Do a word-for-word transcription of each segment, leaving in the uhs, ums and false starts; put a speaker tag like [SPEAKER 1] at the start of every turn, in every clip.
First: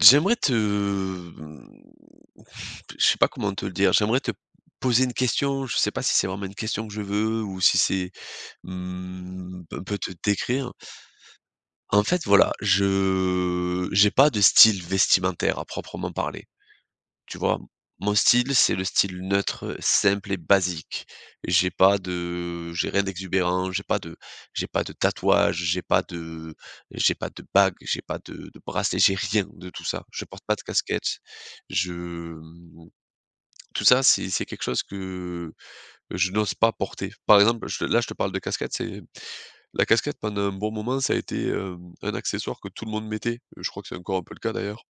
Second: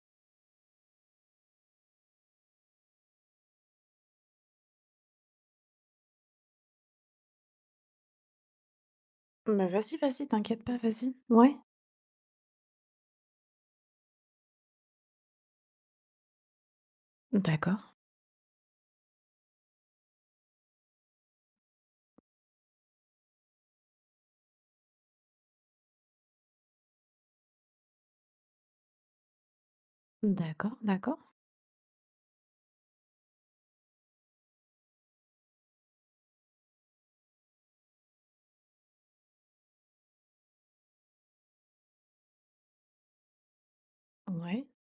[SPEAKER 1] J'aimerais te je sais pas comment te le dire. J'aimerais te poser une question. Je sais pas si c'est vraiment une question que je veux ou si c'est, mmh,
[SPEAKER 2] Bah,
[SPEAKER 1] un
[SPEAKER 2] vas-y,
[SPEAKER 1] peu te
[SPEAKER 2] vas-y, t'inquiète
[SPEAKER 1] décrire.
[SPEAKER 2] pas, vas-y. Ouais.
[SPEAKER 1] En fait, voilà, je j'ai pas de style vestimentaire à proprement parler. Tu vois?
[SPEAKER 2] D'accord,
[SPEAKER 1] Mon style, c'est le style neutre, simple et basique. J'ai pas de j'ai rien d'exubérant, j'ai pas de j'ai pas de tatouage, j'ai pas de j'ai pas de bague, j'ai pas de de bracelet, j'ai rien de tout ça. Je porte pas de
[SPEAKER 2] d'accord,
[SPEAKER 1] casquette.
[SPEAKER 2] d'accord.
[SPEAKER 1] Je, mmh, tout ça, c'est c'est quelque chose que je n'ose pas porter. Par exemple, je là, je te parle de casquette, c'est la casquette pendant un bon moment, ça a été, hem, un accessoire que tout le monde mettait. Je crois que c'est encore un peu le cas
[SPEAKER 2] Ouais,
[SPEAKER 1] d'ailleurs.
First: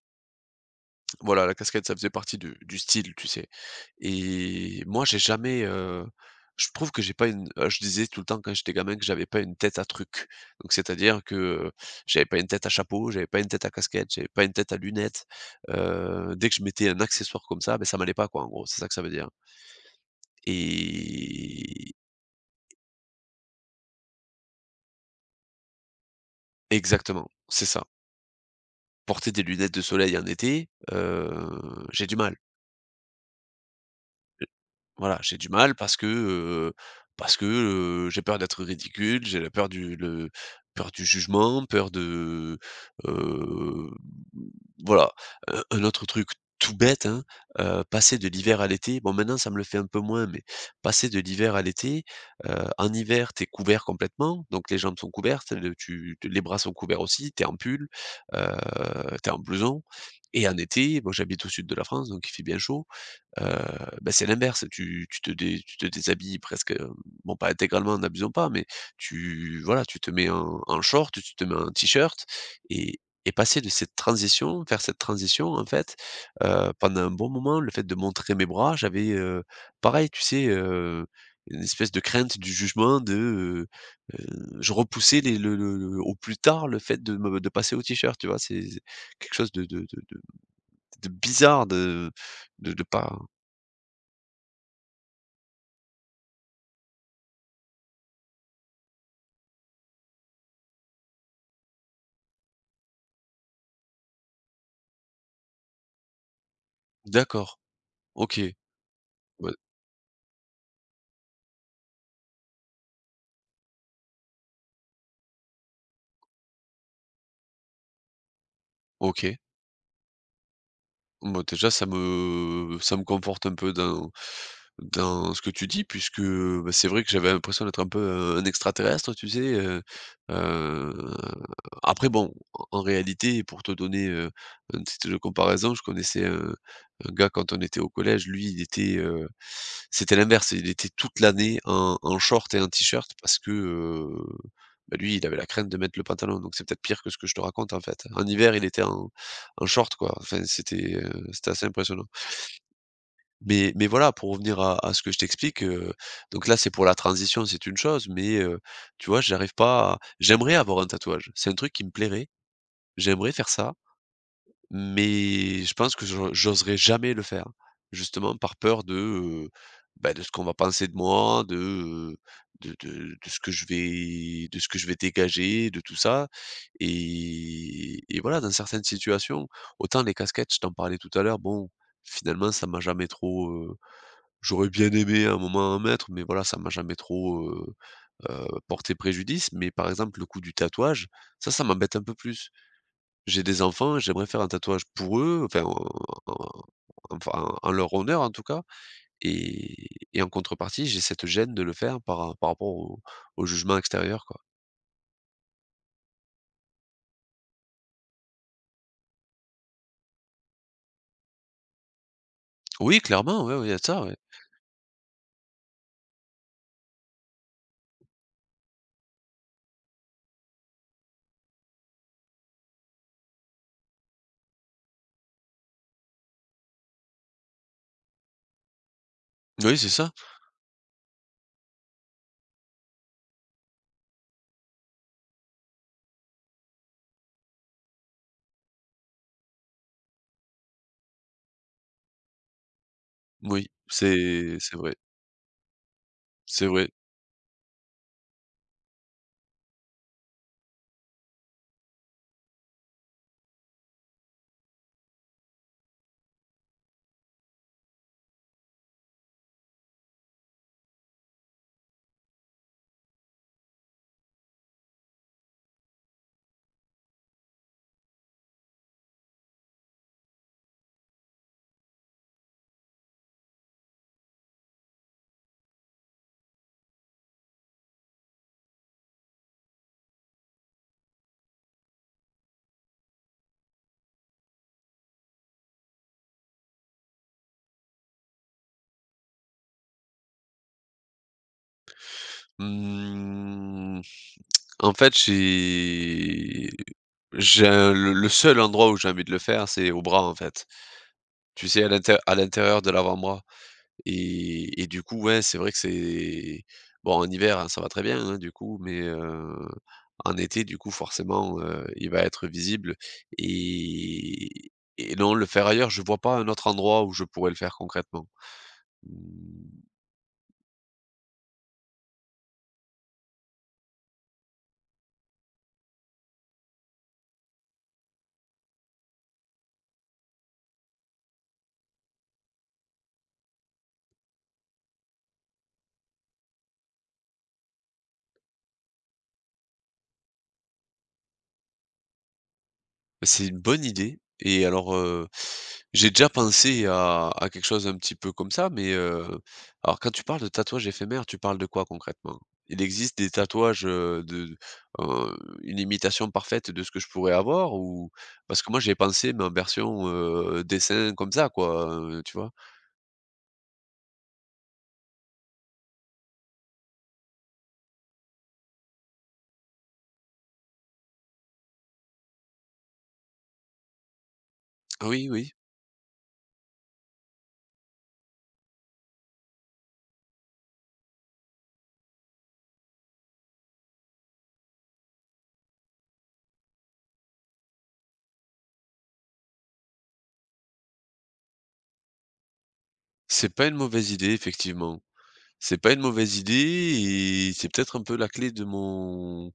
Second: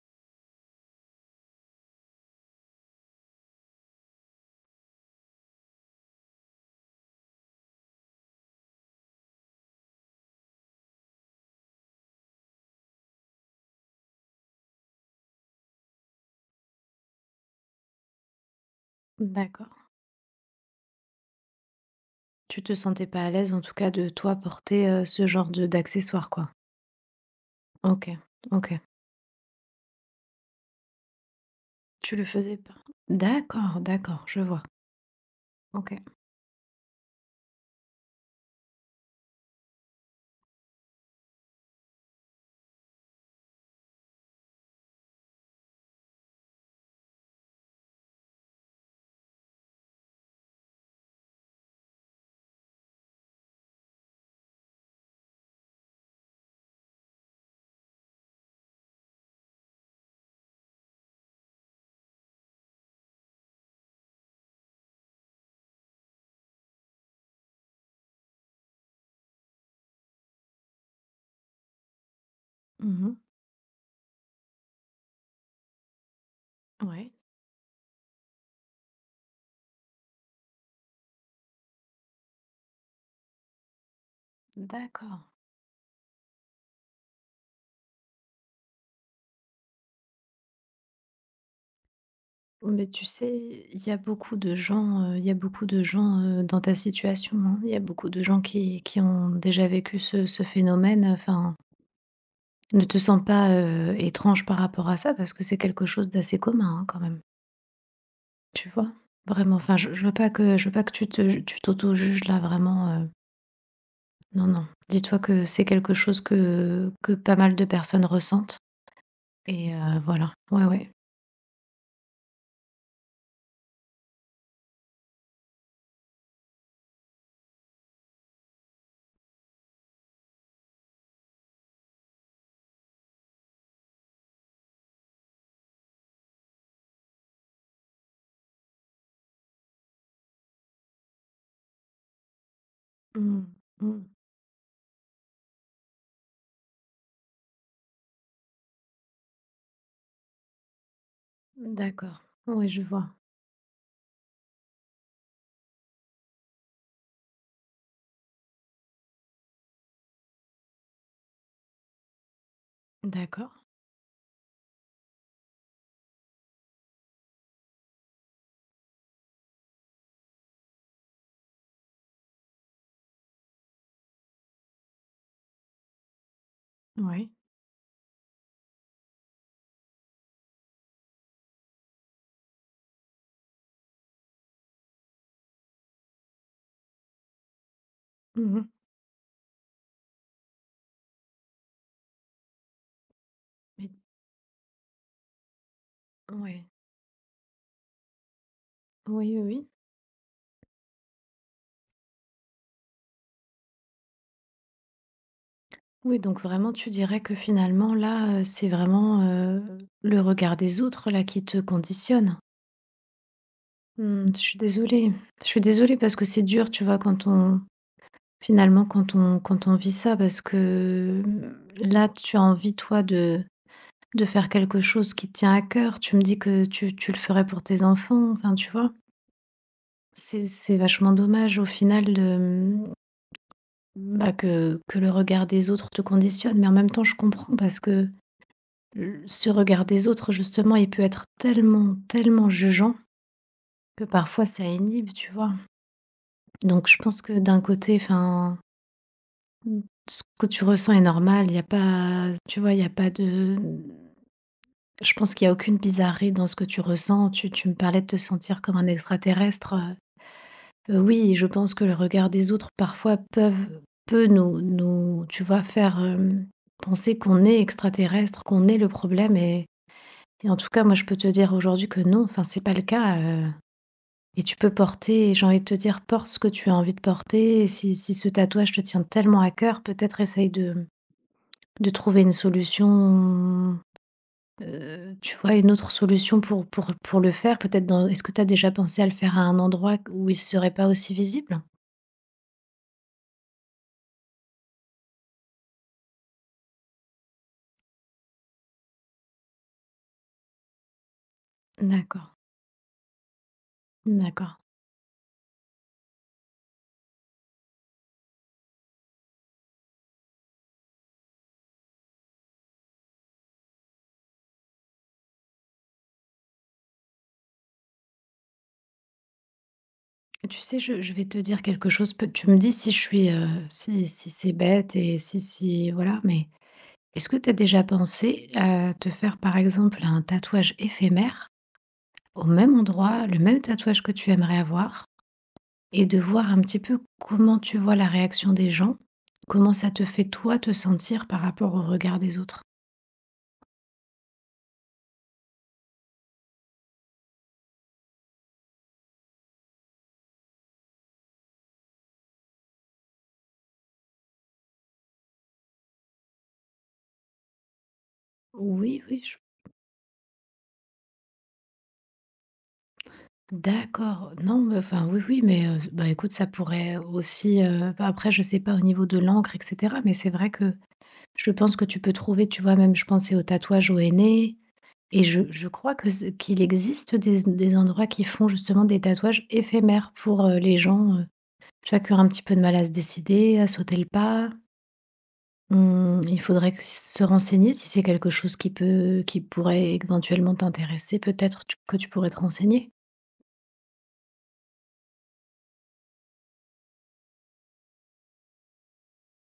[SPEAKER 1] Voilà, la cascade, ça faisait partie du du style, tu sais? Et moi, j'ai jamais, heu, je trouve que j'ai pas une heu, je disais tout le temps quand j'étais gamin que j'avais pas une tête à truc. Donc c'est-à-dire que, heu, j'avais pas une tête à chapeau, j'avais pas une tête à casquette, j'avais pas une tête à lunettes. Heu, dès que je mettais un accessoire comme ça, ben ça m'allait pas quoi, en gros, c'est ça que ça veut dire.
[SPEAKER 2] d'accord.
[SPEAKER 1] Et
[SPEAKER 2] Tu te sentais pas à l'aise, en tout cas, de toi porter, heu, ce genre de d'accessoires, quoi?
[SPEAKER 1] Exactement, c'est ça.
[SPEAKER 2] OK, OK.
[SPEAKER 1] Porter des lunettes de soleil en été, heu, j'ai
[SPEAKER 2] Tu
[SPEAKER 1] du
[SPEAKER 2] le
[SPEAKER 1] mal.
[SPEAKER 2] faisais pas? D'accord, d'accord, je vois.
[SPEAKER 1] Voilà, j'ai du mal parce
[SPEAKER 2] OK.
[SPEAKER 1] que, heu, parce que, heu, j'ai peur d'être ridicule, j'ai la peur du le peur du jugement, peur de, heu, voilà. Un un autre truc tout bête, hein, heu, passer de l'hiver à l'été, bon maintenant ça me le fait un peu moins, mais passer de l'hiver à l'été, heu, en hiver, t'es couvert complètement, donc les jambes sont couvertes, le tu les bras sont couverts aussi, t'es en pull, heu, tu en blouson et en été, bon j'habite au sud de la France, donc il fait bien chaud. Heu, bah, c'est l'inverse, tu tu te dé tu te déshabilles presque, heu, bon, pas intégralement, n'abusons pas, mais tu voilà, tu te mets un un short, tu te mets un t-shirt. Et
[SPEAKER 2] Mmh.
[SPEAKER 1] et passer de cette transition Faire cette transition, en fait, heu, pendant
[SPEAKER 2] Ouais,
[SPEAKER 1] un bon moment, le fait de montrer mes bras, j'avais, heu, pareil, tu sais, heu, une espèce de crainte du jugement de, heu heu, Je repoussais
[SPEAKER 2] d'accord.
[SPEAKER 1] les le le le au plus tard le fait de me de passer au t-shirt, tu vois? C'est c'est quelque chose de de de de de bizarre de de de
[SPEAKER 2] Mais tu
[SPEAKER 1] pas.
[SPEAKER 2] sais, il y a beaucoup de gens, heu, il y a beaucoup de gens, heu, dans ta situation, hein. Il y a beaucoup de gens qui qui ont déjà vécu ce ce phénomène, enfin ne te sens pas, heu, étrange par rapport à ça parce que c'est quelque chose d'assez commun, hein, quand même,
[SPEAKER 1] D'accord, OK,
[SPEAKER 2] tu vois?
[SPEAKER 1] bah,
[SPEAKER 2] Vraiment, enfin, je je veux pas que je veux pas que tu te tu t'auto-juges là vraiment, heu, non, non. Dis-toi que c'est quelque chose que que pas mal de personnes ressentent
[SPEAKER 1] OK.
[SPEAKER 2] et heu, voilà. Ouais, ouais.
[SPEAKER 1] Moi déjà, ça me ça me conforte un peu dans dans ce que tu dis puisque, bah, c'est vrai que j'avais l'impression d'être un peu, heu, un extraterrestre, tu sais? Heu heu, après bon, en en réalité, pour te donner, heu, un titre de comparaison, je connaissais un un gars quand on était au collège, lui, il était, heu, c'était l'inverse, il était toute l'année en en short et en t-shirt parce
[SPEAKER 2] Mmh,
[SPEAKER 1] que,
[SPEAKER 2] mmh.
[SPEAKER 1] heu, bah, lui, il avait la crainte de mettre le pantalon, donc c'est peut-être pire que ce que je te raconte, en fait. En hiver, il était en en short quoi. Enfin c'était, heu, c'était assez impressionnant.
[SPEAKER 2] D'accord. Oui je vois.
[SPEAKER 1] Mais mais voilà, pour revenir à à ce que je t'explique, heu, donc là, c'est pour la transition, c'est une chose, mais heu, tu vois, j'arrive pas à j'aimerais avoir un tatouage. C'est un truc qui me plairait. J'aimerais faire
[SPEAKER 2] D'accord.
[SPEAKER 1] ça, mais je pense que j'o j'oserais jamais le faire, justement par peur de, heu, bah, de ce qu'on va penser de moi, de, heu, de de de ce que je vais de ce que je vais dégager, de tout ça.
[SPEAKER 2] Oui.
[SPEAKER 1] et et voilà, dans certaines situations, autant les casquettes, je t'en parlais tout à l'heure, bon, finalement, ça m'a jamais trop, heu j'aurais bien aimé à un moment en mettre, mais voilà, ça m'a jamais trop, heu heu,
[SPEAKER 2] Mmh.
[SPEAKER 1] porté préjudice. Mais par exemple, le coup du tatouage, ça, ça m'embête un peu plus. J'ai des
[SPEAKER 2] Mais
[SPEAKER 1] enfants, j'aimerais faire un tatouage pour eux, enfin, en en
[SPEAKER 2] ouais.
[SPEAKER 1] enfin, en leur honneur, en tout cas.
[SPEAKER 2] Oui, oui, oui.
[SPEAKER 1] et et en contrepartie, j'ai cette gêne de le faire par par rapport au au jugement extérieur, quoi.
[SPEAKER 2] Oui, donc vraiment tu dirais que finalement là, heu, c'est vraiment, heu, le regard des autres là qui te conditionne?
[SPEAKER 1] Oui, clairement, ouais, ouais, il y a de ça, ouais.
[SPEAKER 2] Mmh, je suis désolée. Je suis désolée parce que c'est dur, tu vois, quand on finalement, quand on quand on vit ça parce que, mmh, là, tu as envie, toi, de de faire quelque chose qui te tient à cœur. Tu me dis que tu tu le ferais pour tes enfants, enfin, tu vois?
[SPEAKER 1] Oui, c'est ça.
[SPEAKER 2] C'est c'est vachement dommage au final de, mmh, bah, que que le regard des autres te conditionne, mais en même temps, je comprends parce que l ce regard des autres, justement, il peut être tellement, tellement jugeant
[SPEAKER 1] Oui,
[SPEAKER 2] que parfois
[SPEAKER 1] c'est
[SPEAKER 2] ça
[SPEAKER 1] c'est vrai,
[SPEAKER 2] inhibe, tu vois?
[SPEAKER 1] c'est
[SPEAKER 2] Donc
[SPEAKER 1] vrai.
[SPEAKER 2] je pense que d'un côté, enfin mmh. Ce que tu ressens est normal, il y a pas tu vois, il y a pas de je pense qu'il y a aucune bizarrerie dans ce que tu ressens. Tu tu me parlais de te sentir comme un extraterrestre, heu, oui, je pense que le regard des autres parfois peuvent peut nous nous, tu vois, faire, hem, penser qu'on est extraterrestre, qu'on est le problème et et en tout cas, moi, je peux te dire aujourd'hui que non, enfin, c'est pas le cas, heu et tu peux porter j'ai envie de te dire, porte ce que tu as envie de porter et si si ce tatouage te tient tellement à cœur, peut-être essaye de De trouver une solution, heu, tu vois, une autre solution pour pour pour le faire peut-être dans est-ce que tu as déjà pensé à le faire à un endroit où il serait pas aussi visible?
[SPEAKER 1] Mmh, en fait, j'ai j'ai un le le seul endroit où j'ai envie de le faire, c'est au bras, en fait. Tu sais, à l'inté
[SPEAKER 2] D'accord,
[SPEAKER 1] à l'intérieur de l'avant-bras.
[SPEAKER 2] d'accord.
[SPEAKER 1] Et et du coup, ouais, c'est vrai que c'est bon, en hiver, hein, ça va très bien, hein, du coup, mais heu, en été, du coup, forcément, heu, il va être visible. et et non, le faire ailleurs, je vois pas un autre endroit où je pourrais le faire concrètement. Mmh.
[SPEAKER 2] Tu sais, je je vais te dire quelque chose, peut tu me dis si je suis, heu, si si c'est bête et si si voilà, mais est-ce que tu as déjà pensé à te faire, par exemple, un tatouage éphémère au même endroit, le même tatouage que tu aimerais avoir et de voir un petit peu comment tu vois la réaction des gens, comment ça te fait toi te sentir par rapport au regard des autres?
[SPEAKER 1] Bah, c'est une bonne idée. Et alors, heu, j'ai déjà pensé à à quelque chose un petit peu comme ça, mais, heu, alors quand tu parles de tatouage éphémère, tu parles de quoi concrètement? Il existe des tatouages, heu, de heu, une imitation parfaite de ce que je pourrais avoir, ou parce que moi j'ai
[SPEAKER 2] Oui, oui,
[SPEAKER 1] pensé
[SPEAKER 2] je
[SPEAKER 1] mais en version, heu, dessin comme ça quoi, heu, tu vois?
[SPEAKER 2] d'accord, non, mais enfin, oui, oui, mais heu, bah, écoute, ça pourrait aussi, heu, bah, après, je sais pas au niveau de l'encre et cetera, mais c'est vrai que je pense que tu peux trouver, tu vois, même je pensais aux tatouages au henné
[SPEAKER 1] Ah
[SPEAKER 2] et
[SPEAKER 1] oui,
[SPEAKER 2] je
[SPEAKER 1] oui,
[SPEAKER 2] je crois que z qu'il existe des des endroits qui font justement des tatouages éphémères pour, heu, les gens, heu, tu vois, qui ont un petit peu de mal à se décider, à sauter le pas. Mmh, il faudrait que se renseigner si c'est quelque chose qui peut qui pourrait éventuellement t'intéresser, peut-être tu que tu pourrais te renseigner?
[SPEAKER 1] c'est pas une mauvaise idée effectivement. C'est pas une mauvaise idée et c'est peut-être un peu la clé de mon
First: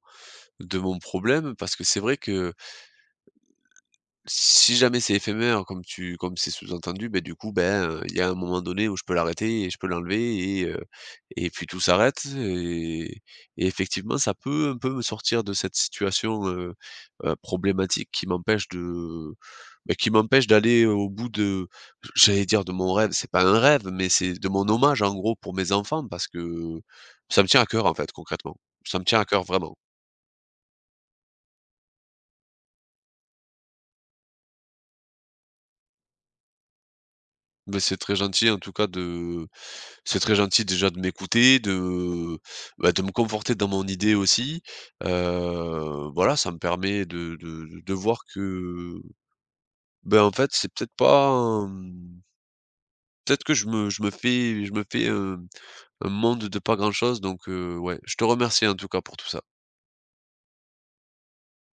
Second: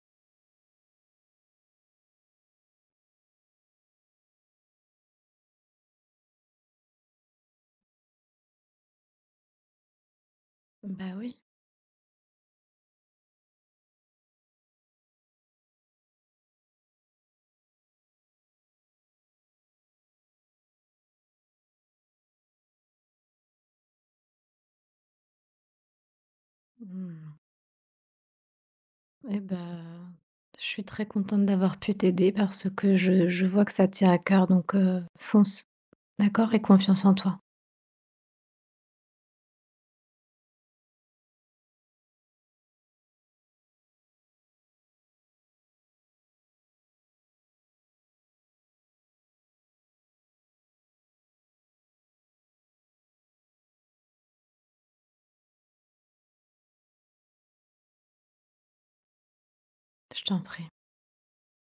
[SPEAKER 1] de mon problème parce que c'est vrai que si jamais c'est éphémère, comme tu comme c'est sous-entendu, beh, du coup, ben, heu, il y a un moment donné où je peux l'arrêter et je peux l'enlever et heu
[SPEAKER 2] Bah, oui.
[SPEAKER 1] et puis tout s'arrête. et et effectivement, ça peut un peu me sortir de cette situation, heu heu, problématique qui m'empêche de bah, qui m'empêche d'aller au bout de j'allais dire de mon rêve, c'est pas un rêve, mais c'est de mon hommage, en gros, pour mes enfants parce que
[SPEAKER 2] Mmh.
[SPEAKER 1] ça me tient à cœur, en fait, concrètement. Ça me tient à
[SPEAKER 2] Et
[SPEAKER 1] cœur vraiment.
[SPEAKER 2] ben, je suis très contente d'avoir pu t'aider parce que je je vois que ça te tient à cœur donc, heu, fonce, d'accord? Et confiance en toi.
[SPEAKER 1] Mais c'est très gentil, en tout cas, de c'est très gentil déjà de m'écouter, de, bah, de me conforter dans mon idée aussi. Heu, voilà, ça me permet de de de voir que, ben, en fait, c'est peut-être pas, hem, peut-être que je me je me fais je me fais un un monde de pas grand-chose, donc heu, ouais, je te remercie en tout cas pour tout ça.
[SPEAKER 2] Je t'en prie.